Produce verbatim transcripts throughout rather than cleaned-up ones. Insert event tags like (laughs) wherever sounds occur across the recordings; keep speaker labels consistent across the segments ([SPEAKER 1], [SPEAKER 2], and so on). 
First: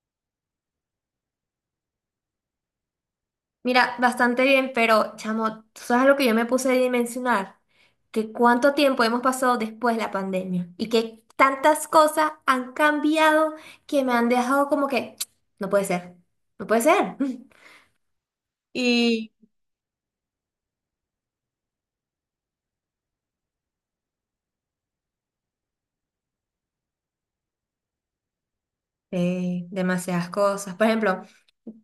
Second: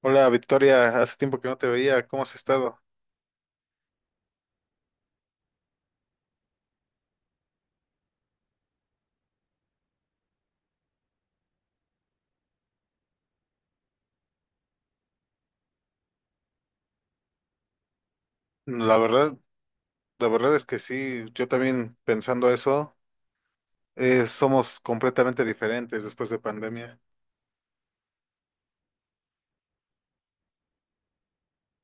[SPEAKER 1] Hola Victoria, hace tiempo que no te veía, ¿cómo has estado?
[SPEAKER 2] Mira, bastante bien, pero chamo, ¿tú sabes lo que yo me puse a dimensionar? Que cuánto tiempo hemos pasado después de la pandemia y que tantas cosas han cambiado que me han dejado como que, (tsk) no puede ser, no puede ser. (laughs)
[SPEAKER 1] La
[SPEAKER 2] Y
[SPEAKER 1] verdad, la verdad es que sí, yo también pensando eso, eh, somos completamente diferentes después de pandemia.
[SPEAKER 2] eh, demasiadas cosas. Por ejemplo,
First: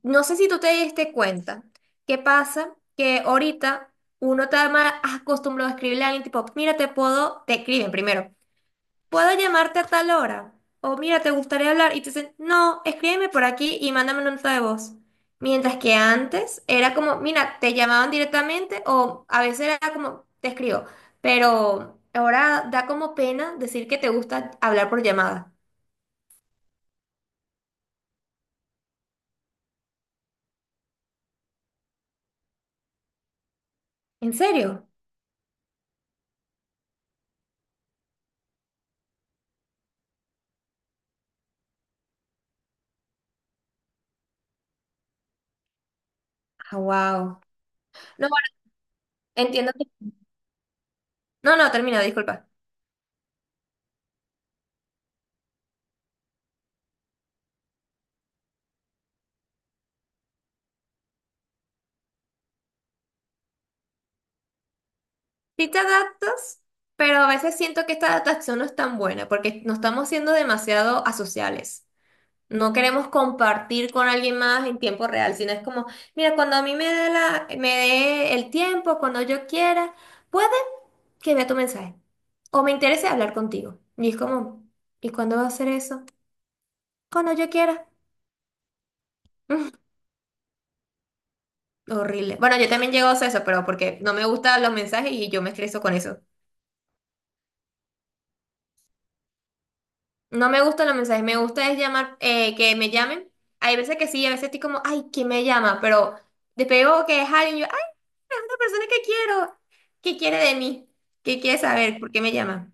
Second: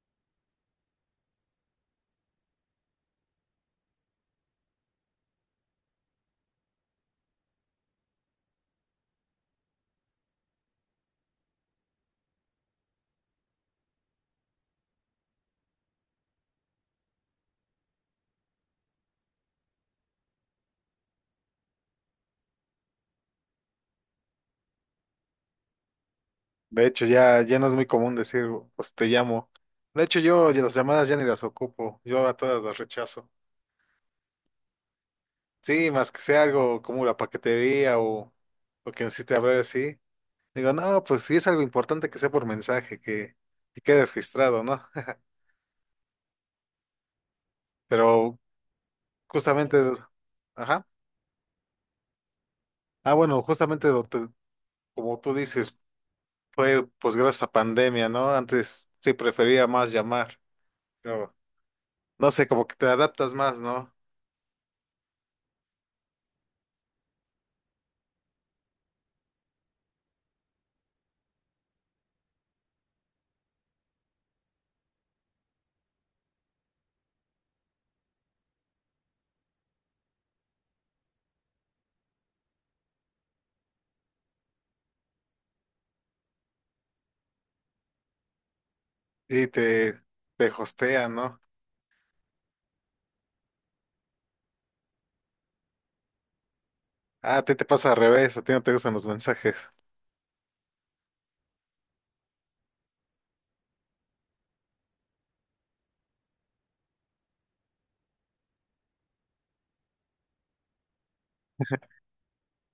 [SPEAKER 2] no sé si tú te diste cuenta qué pasa que ahorita uno está más acostumbrado a escribirle a alguien tipo, mira, te puedo, te escriben primero. ¿Puedo llamarte a tal hora? O mira, ¿te gustaría hablar? Y te dicen, no, escríbeme por aquí y mándame una nota de voz. Mientras que antes era como, mira, te llamaban directamente o a veces era como, te escribo. Pero ahora da como pena decir que te gusta hablar por llamada.
[SPEAKER 1] De hecho, ya, ya no es muy común decir, pues te llamo. De hecho, yo ya las llamadas ya ni las ocupo, yo a todas las rechazo.
[SPEAKER 2] ¿En serio?
[SPEAKER 1] Sí, más que sea algo como la paquetería o, o que necesite hablar así. Digo, no, pues sí es algo importante que sea por mensaje, que, que quede registrado, ¿no?
[SPEAKER 2] Ah, wow.
[SPEAKER 1] (laughs)
[SPEAKER 2] No,
[SPEAKER 1] Pero
[SPEAKER 2] bueno, entiendo
[SPEAKER 1] justamente,
[SPEAKER 2] que-
[SPEAKER 1] ajá.
[SPEAKER 2] No, no, termina, disculpa.
[SPEAKER 1] Ah, bueno, justamente lo te- como tú dices, fue pues gracias a pandemia, ¿no? Antes sí prefería más llamar, pero no sé, como que te adaptas más, ¿no?
[SPEAKER 2] Sí te adaptas, pero a veces siento que esta adaptación no es tan buena porque no estamos siendo demasiado asociales. No queremos compartir con alguien más en tiempo real, sino es como, mira, cuando a mí me dé la, me dé el tiempo, cuando yo quiera, puede que vea tu mensaje. O me interese hablar contigo. Y es como, ¿y cuándo va a hacer eso? Cuando yo quiera.
[SPEAKER 1] Y
[SPEAKER 2] (laughs)
[SPEAKER 1] te, te hostean, ¿no?
[SPEAKER 2] Horrible. Bueno, yo también llego a hacer eso, pero porque no me gustan los mensajes y yo me estreso con eso.
[SPEAKER 1] Ah, a ti te pasa al revés, a ti no te gustan los mensajes. (laughs)
[SPEAKER 2] No me gustan los mensajes, me gusta es llamar, eh, que me llamen. Hay veces que sí, a veces estoy como, ay, ¿quién me llama? Pero después veo que es alguien, yo, es una persona que quiero. ¿Qué quiere de mí? ¿Qué quiere saber? ¿Por qué me llama?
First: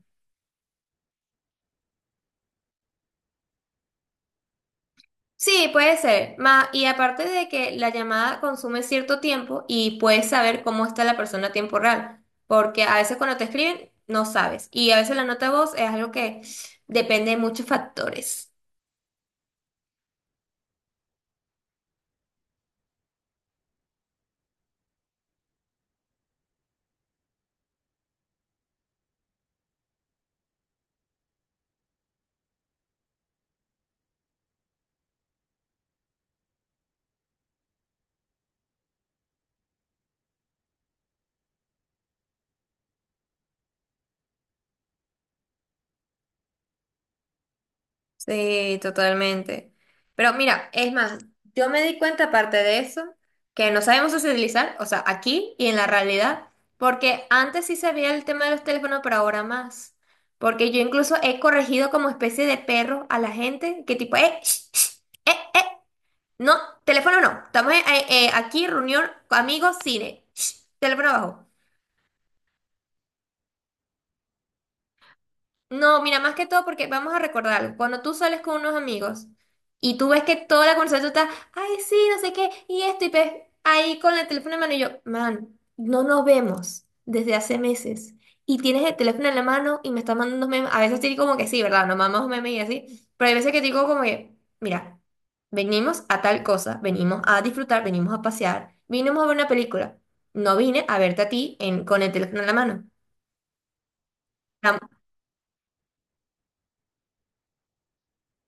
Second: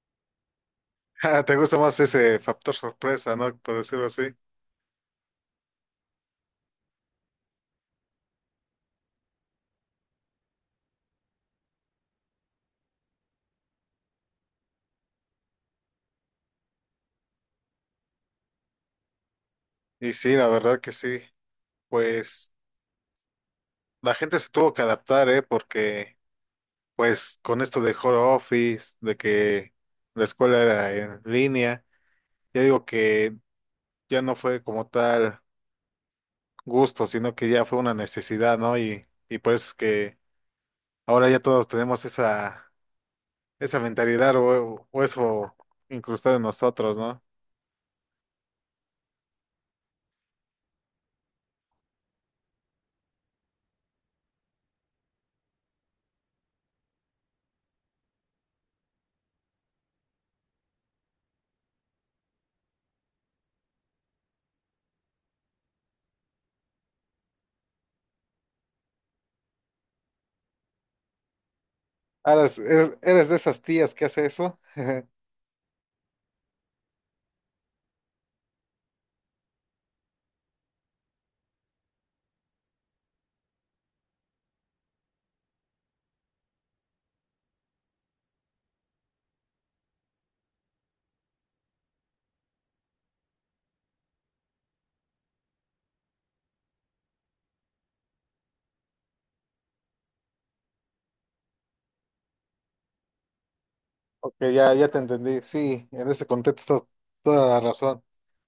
[SPEAKER 1] Ah, te gusta más ese factor sorpresa, ¿no? Por decirlo así.
[SPEAKER 2] Sí, puede ser. Ma- y aparte de que la llamada consume cierto tiempo y puedes saber cómo está la persona a tiempo real, porque a veces cuando te escriben no sabes y a veces la nota de voz es algo que depende de muchos factores.
[SPEAKER 1] Y sí, la verdad que sí. Pues la gente se tuvo que adaptar, ¿eh? Porque pues con esto de home office, de que la escuela era en línea. Yo digo que ya no fue como tal gusto, sino que ya fue una necesidad, ¿no? Y, y por eso es que ahora ya todos tenemos esa, esa mentalidad o, o eso incrustado en nosotros, ¿no?
[SPEAKER 2] Sí, totalmente. Pero mira, es más, yo me di cuenta aparte de eso, que no sabemos socializar, o sea, aquí y en la realidad, porque antes sí sabía el tema de los teléfonos, pero ahora más. Porque yo incluso he corregido como especie de perro a la gente, que tipo, eh, sh, sh, eh, eh, no, teléfono no, estamos eh, eh, aquí, reunión, amigos, cine, sh, teléfono abajo.
[SPEAKER 1] Ahora es- eres, eres de esas tías que hace eso. (laughs)
[SPEAKER 2] No, mira, más que todo porque vamos a recordar, cuando tú sales con unos amigos y tú ves que toda la conversación está, ay, sí, no sé qué, y esto, y ves ahí con el teléfono en mano y yo, man, no nos vemos desde hace meses y tienes el teléfono en la mano y me estás mandando unos memes, a veces te digo como que sí, ¿verdad? Nos mandamos memes y así, pero hay veces que te digo como que, mira, venimos a tal cosa, venimos a disfrutar, venimos a pasear, vinimos a ver una película, no vine a verte a ti en, con el teléfono en la mano.
[SPEAKER 1] Ok, ya,
[SPEAKER 2] Am-
[SPEAKER 1] ya te entendí. Sí, en ese contexto toda la razón.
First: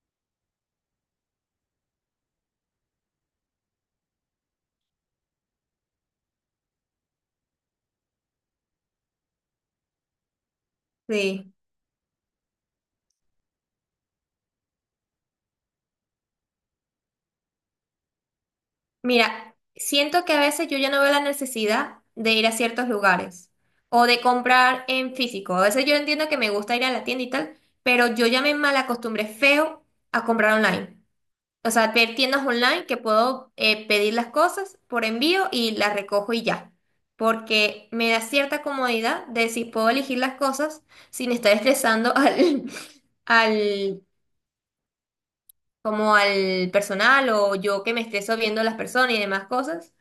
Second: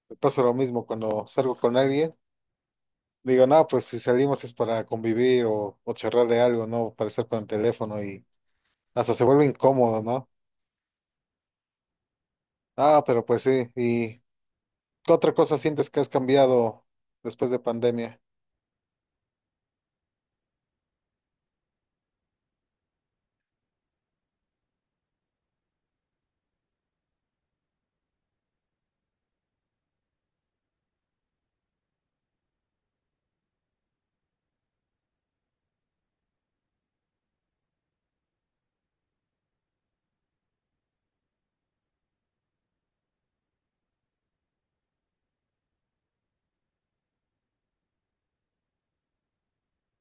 [SPEAKER 1] Me pasa lo mismo cuando salgo con alguien. Digo, no, pues si salimos es para convivir o, o charlar de algo, ¿no? Para estar con el teléfono y hasta se vuelve incómodo, ¿no?
[SPEAKER 2] Sí.
[SPEAKER 1] Ah, pero pues sí, y ¿qué otra cosa sientes que has cambiado después de pandemia?
[SPEAKER 2] Mira, siento que a veces yo ya no veo la necesidad de ir a ciertos lugares o de comprar en físico. A veces yo entiendo que me gusta ir a la tienda y tal, pero yo ya me malacostumbré feo a comprar online. O sea, ver tiendas online que puedo eh, pedir las cosas por envío y las recojo y ya. Porque me da cierta comodidad de si puedo elegir las cosas sin estar estresando al, (laughs) al, como al personal o yo que me estreso viendo las personas y demás cosas,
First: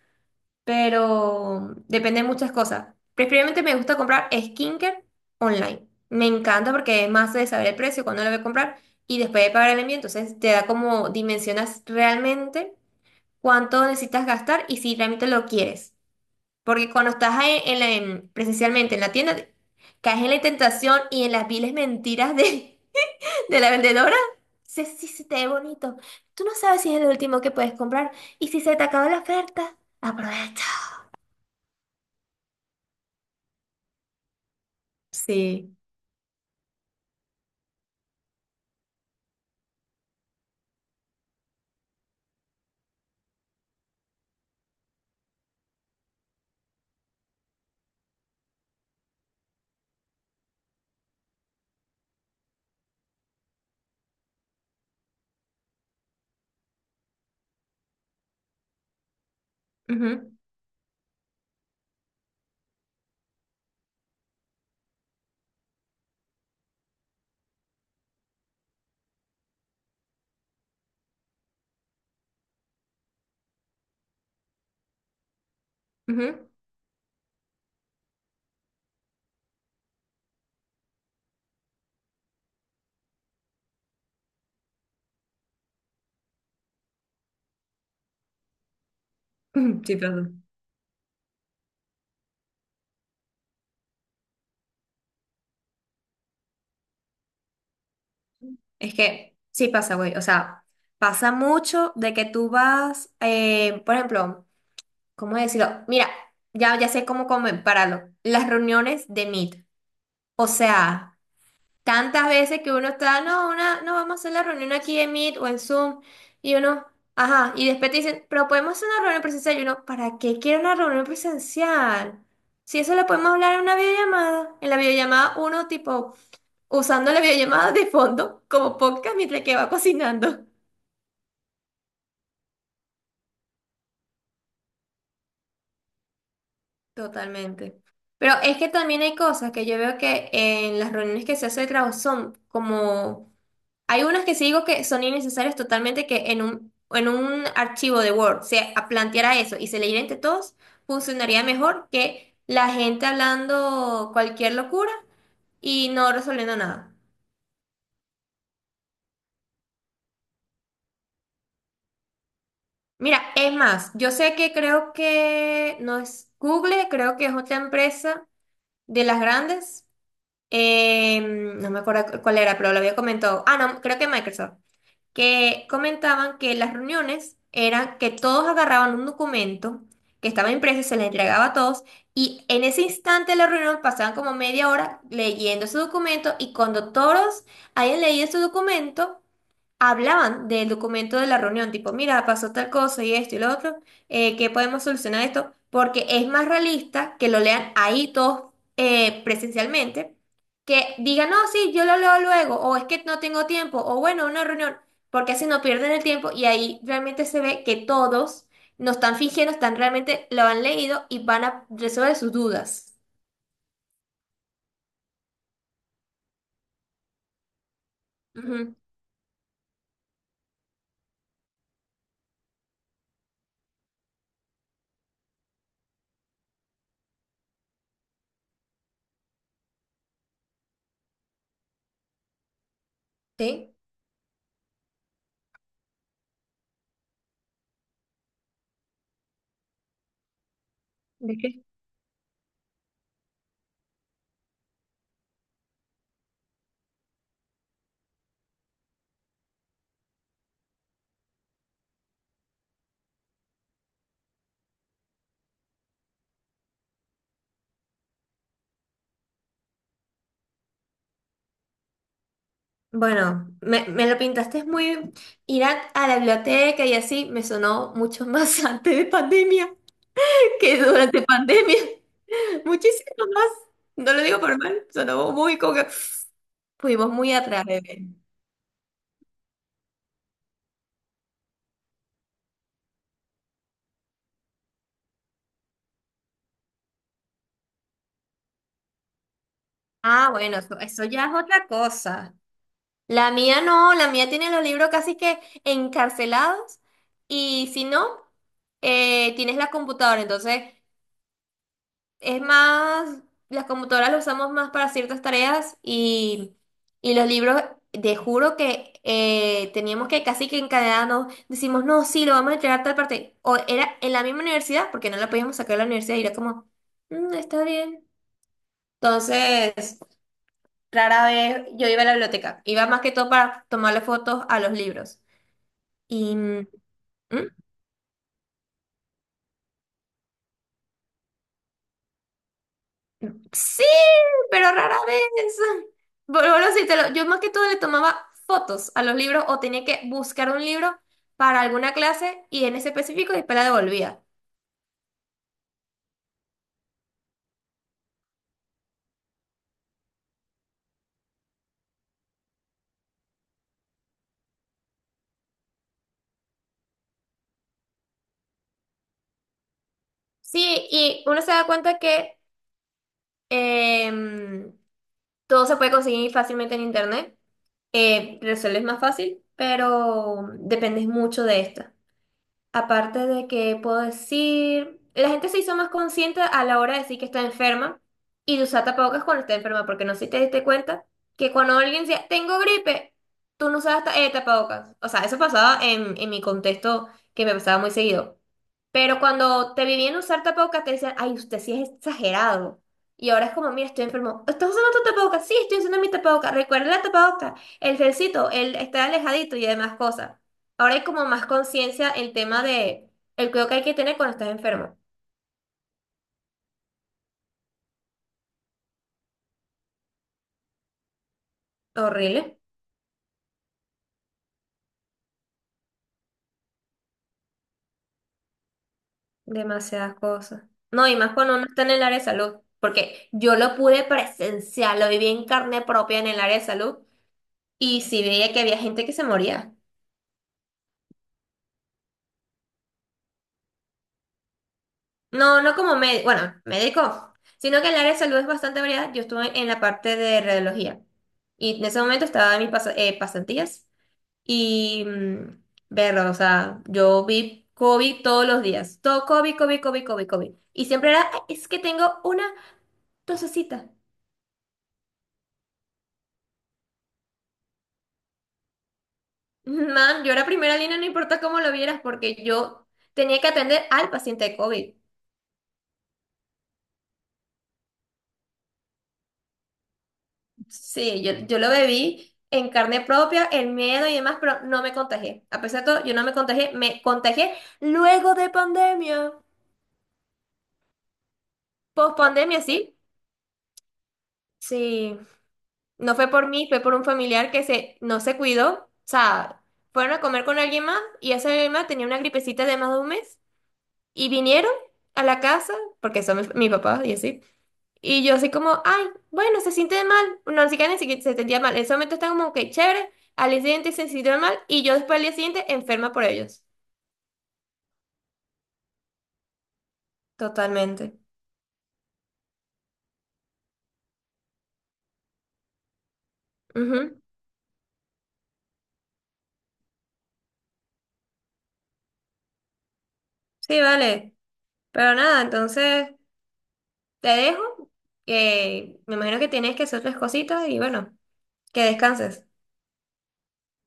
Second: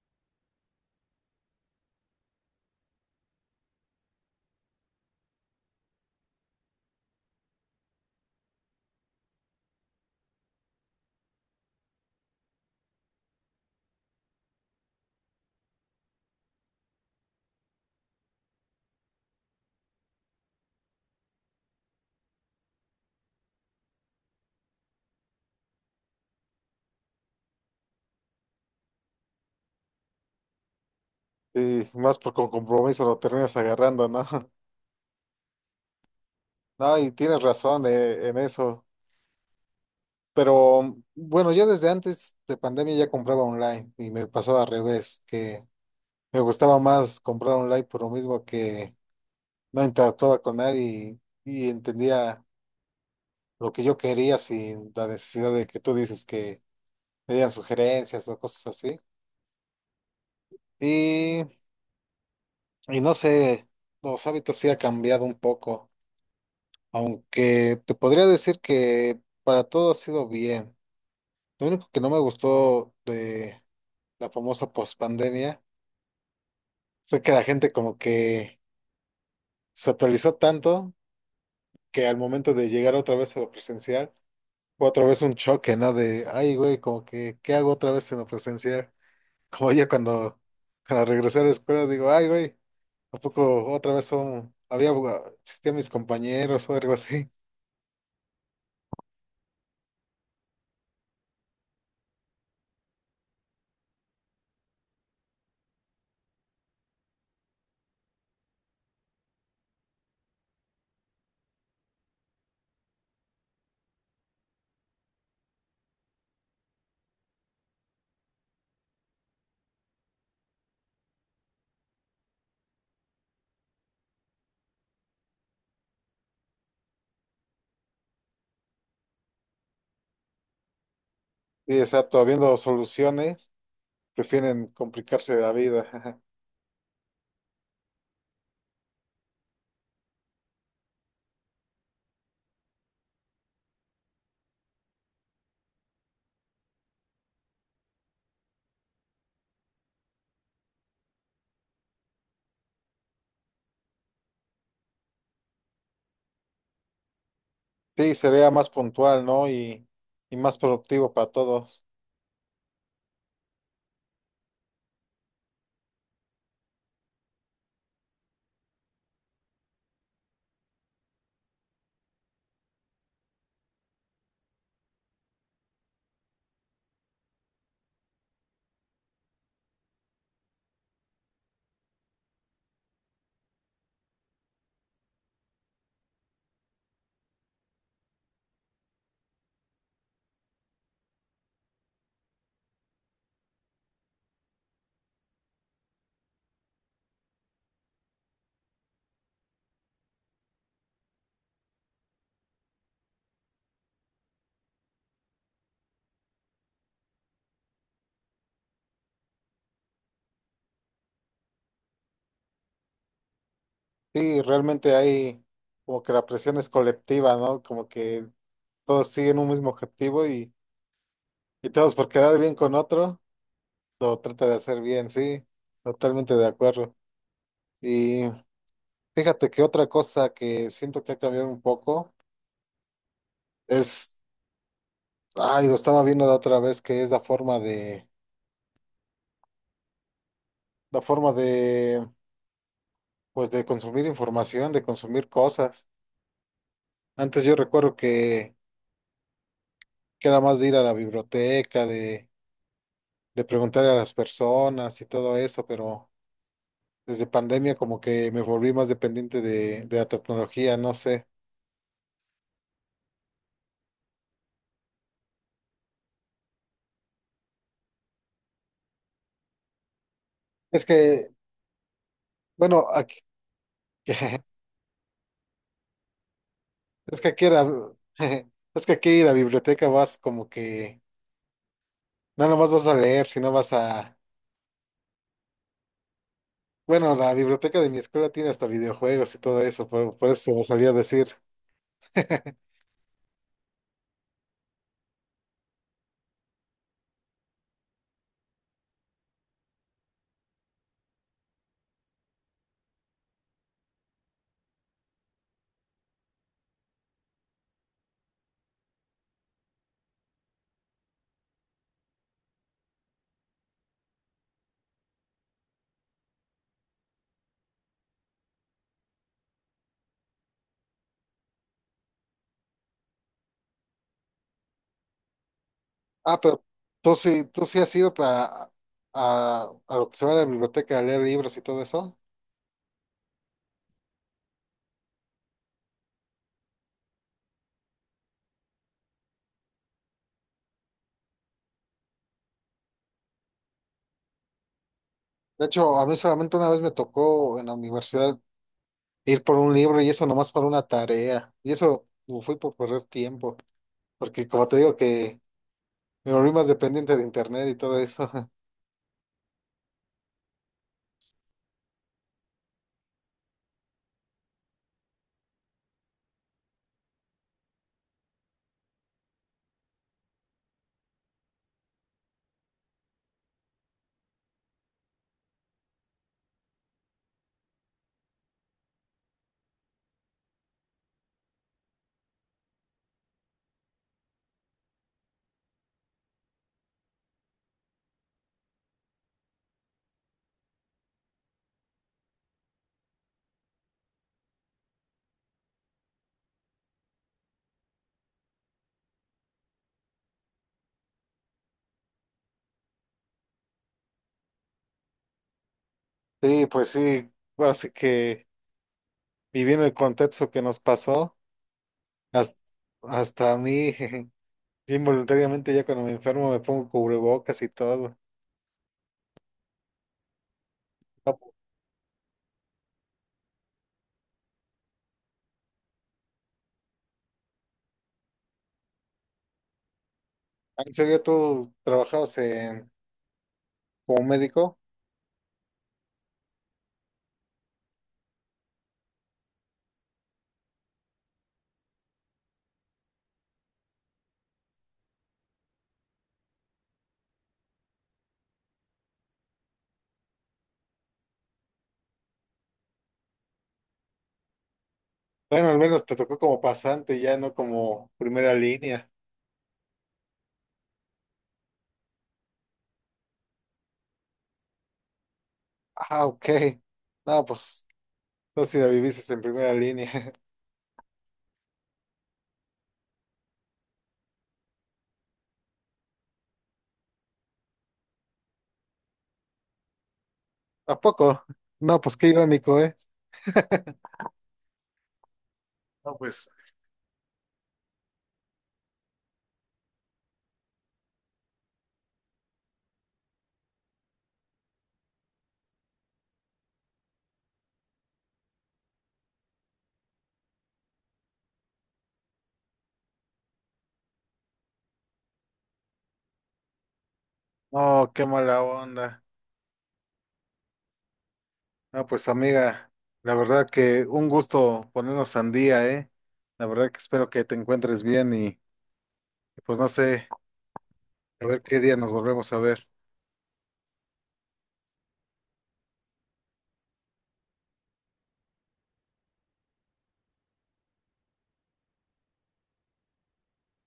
[SPEAKER 2] pero depende de muchas cosas. Preferiblemente me gusta comprar skincare online. Me encanta porque es más de saber el precio, cuándo lo voy a comprar y después de pagar el envío, entonces te da como dimensionas realmente cuánto necesitas gastar y si realmente lo quieres. Porque cuando estás ahí en la- en- presencialmente en la tienda, caes en la tentación y en las viles mentiras de, (laughs) de la vendedora. Sí, sí, sí, te ve bonito. Tú no sabes si es el último que puedes comprar y si se te acabó la oferta, aprovecha.
[SPEAKER 1] Y más por con compromiso lo terminas agarrando, ¿no? (laughs)
[SPEAKER 2] Sí.
[SPEAKER 1] No, y tienes razón eh, en eso. Pero bueno, yo desde antes de pandemia ya compraba online y me pasaba al revés, que me gustaba más comprar online por lo mismo que no interactuaba con nadie y, y entendía lo que yo quería sin la necesidad de que tú dices que me dieran sugerencias o cosas así.
[SPEAKER 2] Ujú,
[SPEAKER 1] Y, y no sé, los hábitos sí ha cambiado un poco. Aunque te podría decir que para todo ha sido bien. Lo único que no me gustó de la famosa pospandemia
[SPEAKER 2] ujú. (laughs)
[SPEAKER 1] fue que la gente como que se actualizó tanto que al momento de llegar otra vez a lo presencial fue otra vez un choque, ¿no? De, ay, güey, como que, ¿qué hago otra vez en lo presencial? (laughs) Como
[SPEAKER 2] Ujú,
[SPEAKER 1] ya
[SPEAKER 2] sí pasa.
[SPEAKER 1] cuando, cuando regresé a la escuela digo, ay, güey, ¿a poco otra vez son, había, existían mis compañeros o algo así?
[SPEAKER 2] Es que sí pasa, güey. O sea, pasa mucho de que tú vas, eh, por ejemplo, ¿cómo decirlo? Mira, ya, ya sé cómo compararlo. Las reuniones de Meet. O sea, tantas veces que uno está, no, una, no vamos a hacer la reunión aquí en Meet o en Zoom. Y uno, ajá. Y después te dicen, pero podemos hacer una reunión presencial. Y uno, ¿para qué quiero una reunión presencial? Si eso lo podemos hablar en una videollamada. En la videollamada uno tipo usando la videollamada de fondo como podcast mientras que va cocinando.
[SPEAKER 1] Y exacto, habiendo soluciones. Prefieren complicarse la vida. Ajá.
[SPEAKER 2] Totalmente. Pero es que también hay cosas que yo veo que en las reuniones que se hace de trabajo son como... Hay unas que sí digo que son innecesarias totalmente, que en un, en un archivo de Word se a- planteara eso y se leyera entre todos, funcionaría mejor que la gente hablando cualquier locura y no resolviendo nada.
[SPEAKER 1] Sí, sería más puntual, ¿no? Y, y más productivo para todos.
[SPEAKER 2] Mira, es más, yo sé que creo que no es Google, creo que es otra empresa de las grandes, eh, no me acuerdo cu- cuál era, pero lo había comentado. Ah, no, creo que Microsoft. Que comentaban que las reuniones eran que todos agarraban un documento que estaba impreso y se les entregaba a todos. Y en ese instante de la reunión pasaban como media hora leyendo ese documento. Y cuando todos hayan leído ese documento, hablaban del documento de la reunión, tipo, mira, pasó tal cosa y esto y lo otro, eh, ¿qué podemos solucionar esto? Porque es más realista que lo lean ahí todos eh, presencialmente, que digan, no, sí, yo lo leo luego, o es que no tengo tiempo, o bueno, una reunión, porque así no pierden el tiempo y ahí realmente se ve que todos no están fingiendo, están realmente lo han leído y van a resolver sus dudas.
[SPEAKER 1] Sí, realmente hay como que la presión es colectiva, ¿no? Como que
[SPEAKER 2] Ujú.
[SPEAKER 1] todos siguen un mismo objetivo y, y todos por quedar bien con otro, lo trata de hacer bien, sí, totalmente de acuerdo. Y fíjate que otra cosa que siento que ha cambiado un poco
[SPEAKER 2] ¿Sí?
[SPEAKER 1] es, ay, lo estaba viendo la otra vez, que es la forma de, la forma de, pues de consumir información, de consumir cosas. Antes yo recuerdo que, que era más de ir a la biblioteca, de, de preguntar a las personas y todo eso, pero desde pandemia como que me volví más dependiente de, de la tecnología, no sé.
[SPEAKER 2] Bueno, me, me lo pintaste muy ir a, a la biblioteca y así me sonó mucho más (laughs) antes de pandemia que
[SPEAKER 1] Es
[SPEAKER 2] durante
[SPEAKER 1] que,
[SPEAKER 2] pandemia. (laughs)
[SPEAKER 1] bueno,
[SPEAKER 2] Muchísimo
[SPEAKER 1] aquí,
[SPEAKER 2] más.
[SPEAKER 1] (laughs)
[SPEAKER 2] No lo
[SPEAKER 1] es
[SPEAKER 2] digo por mal, sonó muy como que fuimos
[SPEAKER 1] que
[SPEAKER 2] muy
[SPEAKER 1] aquí
[SPEAKER 2] atrás,
[SPEAKER 1] era,
[SPEAKER 2] bebé.
[SPEAKER 1] (laughs) es que aquí la biblioteca vas como que, no nomás vas a leer, sino vas a, bueno, la biblioteca de mi escuela tiene hasta videojuegos y todo eso, por,
[SPEAKER 2] Ah,
[SPEAKER 1] por eso
[SPEAKER 2] bueno,
[SPEAKER 1] me
[SPEAKER 2] eso,
[SPEAKER 1] salía a
[SPEAKER 2] eso ya
[SPEAKER 1] decir.
[SPEAKER 2] es otra cosa.
[SPEAKER 1] (laughs)
[SPEAKER 2] La mía no, la mía tiene los libros casi que encarcelados y si no, eh, tienes la computadora, entonces. Es más, las computadoras las usamos más para ciertas tareas, y, y los libros, te juro que eh, teníamos que casi que encadenarnos, decimos, no, sí, lo vamos a entregar a tal parte. O era en la misma universidad, porque no la podíamos sacar de la universidad y era como, "Mm, está bien". Entonces, rara vez yo iba a la biblioteca, iba más que todo para tomarle fotos a los libros. Y,
[SPEAKER 1] Ah, pero
[SPEAKER 2] mm,
[SPEAKER 1] tú sí, tú sí has ido para, a, a lo que se va a la biblioteca a leer libros y todo eso.
[SPEAKER 2] sí, pero rara vez. Bueno, bueno, sí, te lo- yo más que todo le tomaba fotos a los libros o tenía que buscar un libro para alguna clase y en ese específico después la devolvía.
[SPEAKER 1] De hecho, a mí solamente una vez me tocó en la universidad ir por un libro y eso nomás para una tarea. Y eso fue por perder tiempo, porque como te digo que me volví más dependiente de internet y todo eso. (laughs)
[SPEAKER 2] Sí, y uno se da cuenta que em, todo se puede conseguir fácilmente en internet. Eh, resuelves más fácil, pero dependes mucho de esto. Aparte de que puedo decir, la gente se hizo más consciente a la hora de decir que está enferma y de usar tapabocas cuando está enferma, porque no sé si te diste cuenta que cuando alguien decía, tengo gripe, tú no usabas ta- eh, tapabocas. O sea, eso pasaba en, en mi contexto, que me pasaba muy seguido. Pero cuando te vivían usar tapabocas, te decían, ay, usted sí es exagerado. Y ahora es como, mira, estoy enfermo. ¿Estás usando tu tapabocas? Sí, estoy usando mi tapabocas. Recuerda la tapabocas, el gelcito, el estar alejadito y demás cosas. Ahora hay como más conciencia el tema de el cuidado que hay que tener cuando estás enfermo.
[SPEAKER 1] Sí, pues sí, bueno, así que viviendo el contexto que nos pasó, hasta,
[SPEAKER 2] Horrible.
[SPEAKER 1] hasta a mí, (laughs) involuntariamente ya cuando me enfermo me pongo cubrebocas y todo.
[SPEAKER 2] Demasiadas cosas. No, y más cuando uno está en el área de salud. Porque yo lo pude presenciar, lo viví en carne propia en el área de salud. Y sí veía que había gente que se moría.
[SPEAKER 1] ¿En serio tú trabajabas en, como médico?
[SPEAKER 2] No, no como médico, bueno, médico, sino que el área de salud es bastante variada. Yo estuve en la parte de radiología. Y en ese momento estaba en mis pas- eh, pasantías. Y mm, verlo, o sea, yo vi COVID todos los días. Todo COVID, COVID, COVID, COVID, COVID. Y siempre era, "Ay, es que tengo una tosecita". (laughs)
[SPEAKER 1] Bueno, al menos te tocó como pasante, ya no como primera línea.
[SPEAKER 2] Man, yo era primera línea, no importa cómo lo vieras, porque yo tenía que atender al paciente de COVID.
[SPEAKER 1] Ah, ok. No, pues, no si la viviste en primera línea. (laughs)
[SPEAKER 2] Sí, yo, yo lo bebí en carne propia, el miedo y demás, pero no me contagié. A pesar de todo, yo no me contagié, me contagié luego de pandemia.
[SPEAKER 1] ¿A poco? No, pues
[SPEAKER 2] Post
[SPEAKER 1] qué
[SPEAKER 2] pandemia,
[SPEAKER 1] irónico,
[SPEAKER 2] sí.
[SPEAKER 1] ¿eh? (laughs)
[SPEAKER 2] Sí. No
[SPEAKER 1] No,
[SPEAKER 2] fue
[SPEAKER 1] pues,
[SPEAKER 2] por mí, fue por un familiar que se, no se cuidó. O sea, fueron a comer con alguien más y ese alguien más tenía una gripecita de más de un mes y vinieron a la casa, porque son mis, mis papás y así. Y yo así como, ay, bueno, se siente mal. No, ni siquiera ni siquiera se sentía mal. En ese momento está como que chévere. Al día siguiente se sintió mal y yo después al día siguiente enferma por ellos.
[SPEAKER 1] no, qué mala onda.
[SPEAKER 2] Totalmente.
[SPEAKER 1] No, pues amiga, la verdad que un gusto ponernos al día, ¿eh? La verdad que
[SPEAKER 2] Ujú.
[SPEAKER 1] espero que te encuentres bien y pues no sé, a ver qué día nos volvemos a ver.
[SPEAKER 2] Sí, vale. Pero nada, entonces te dejo. Que me imagino que tienes que hacer otras cositas y bueno, que descanses.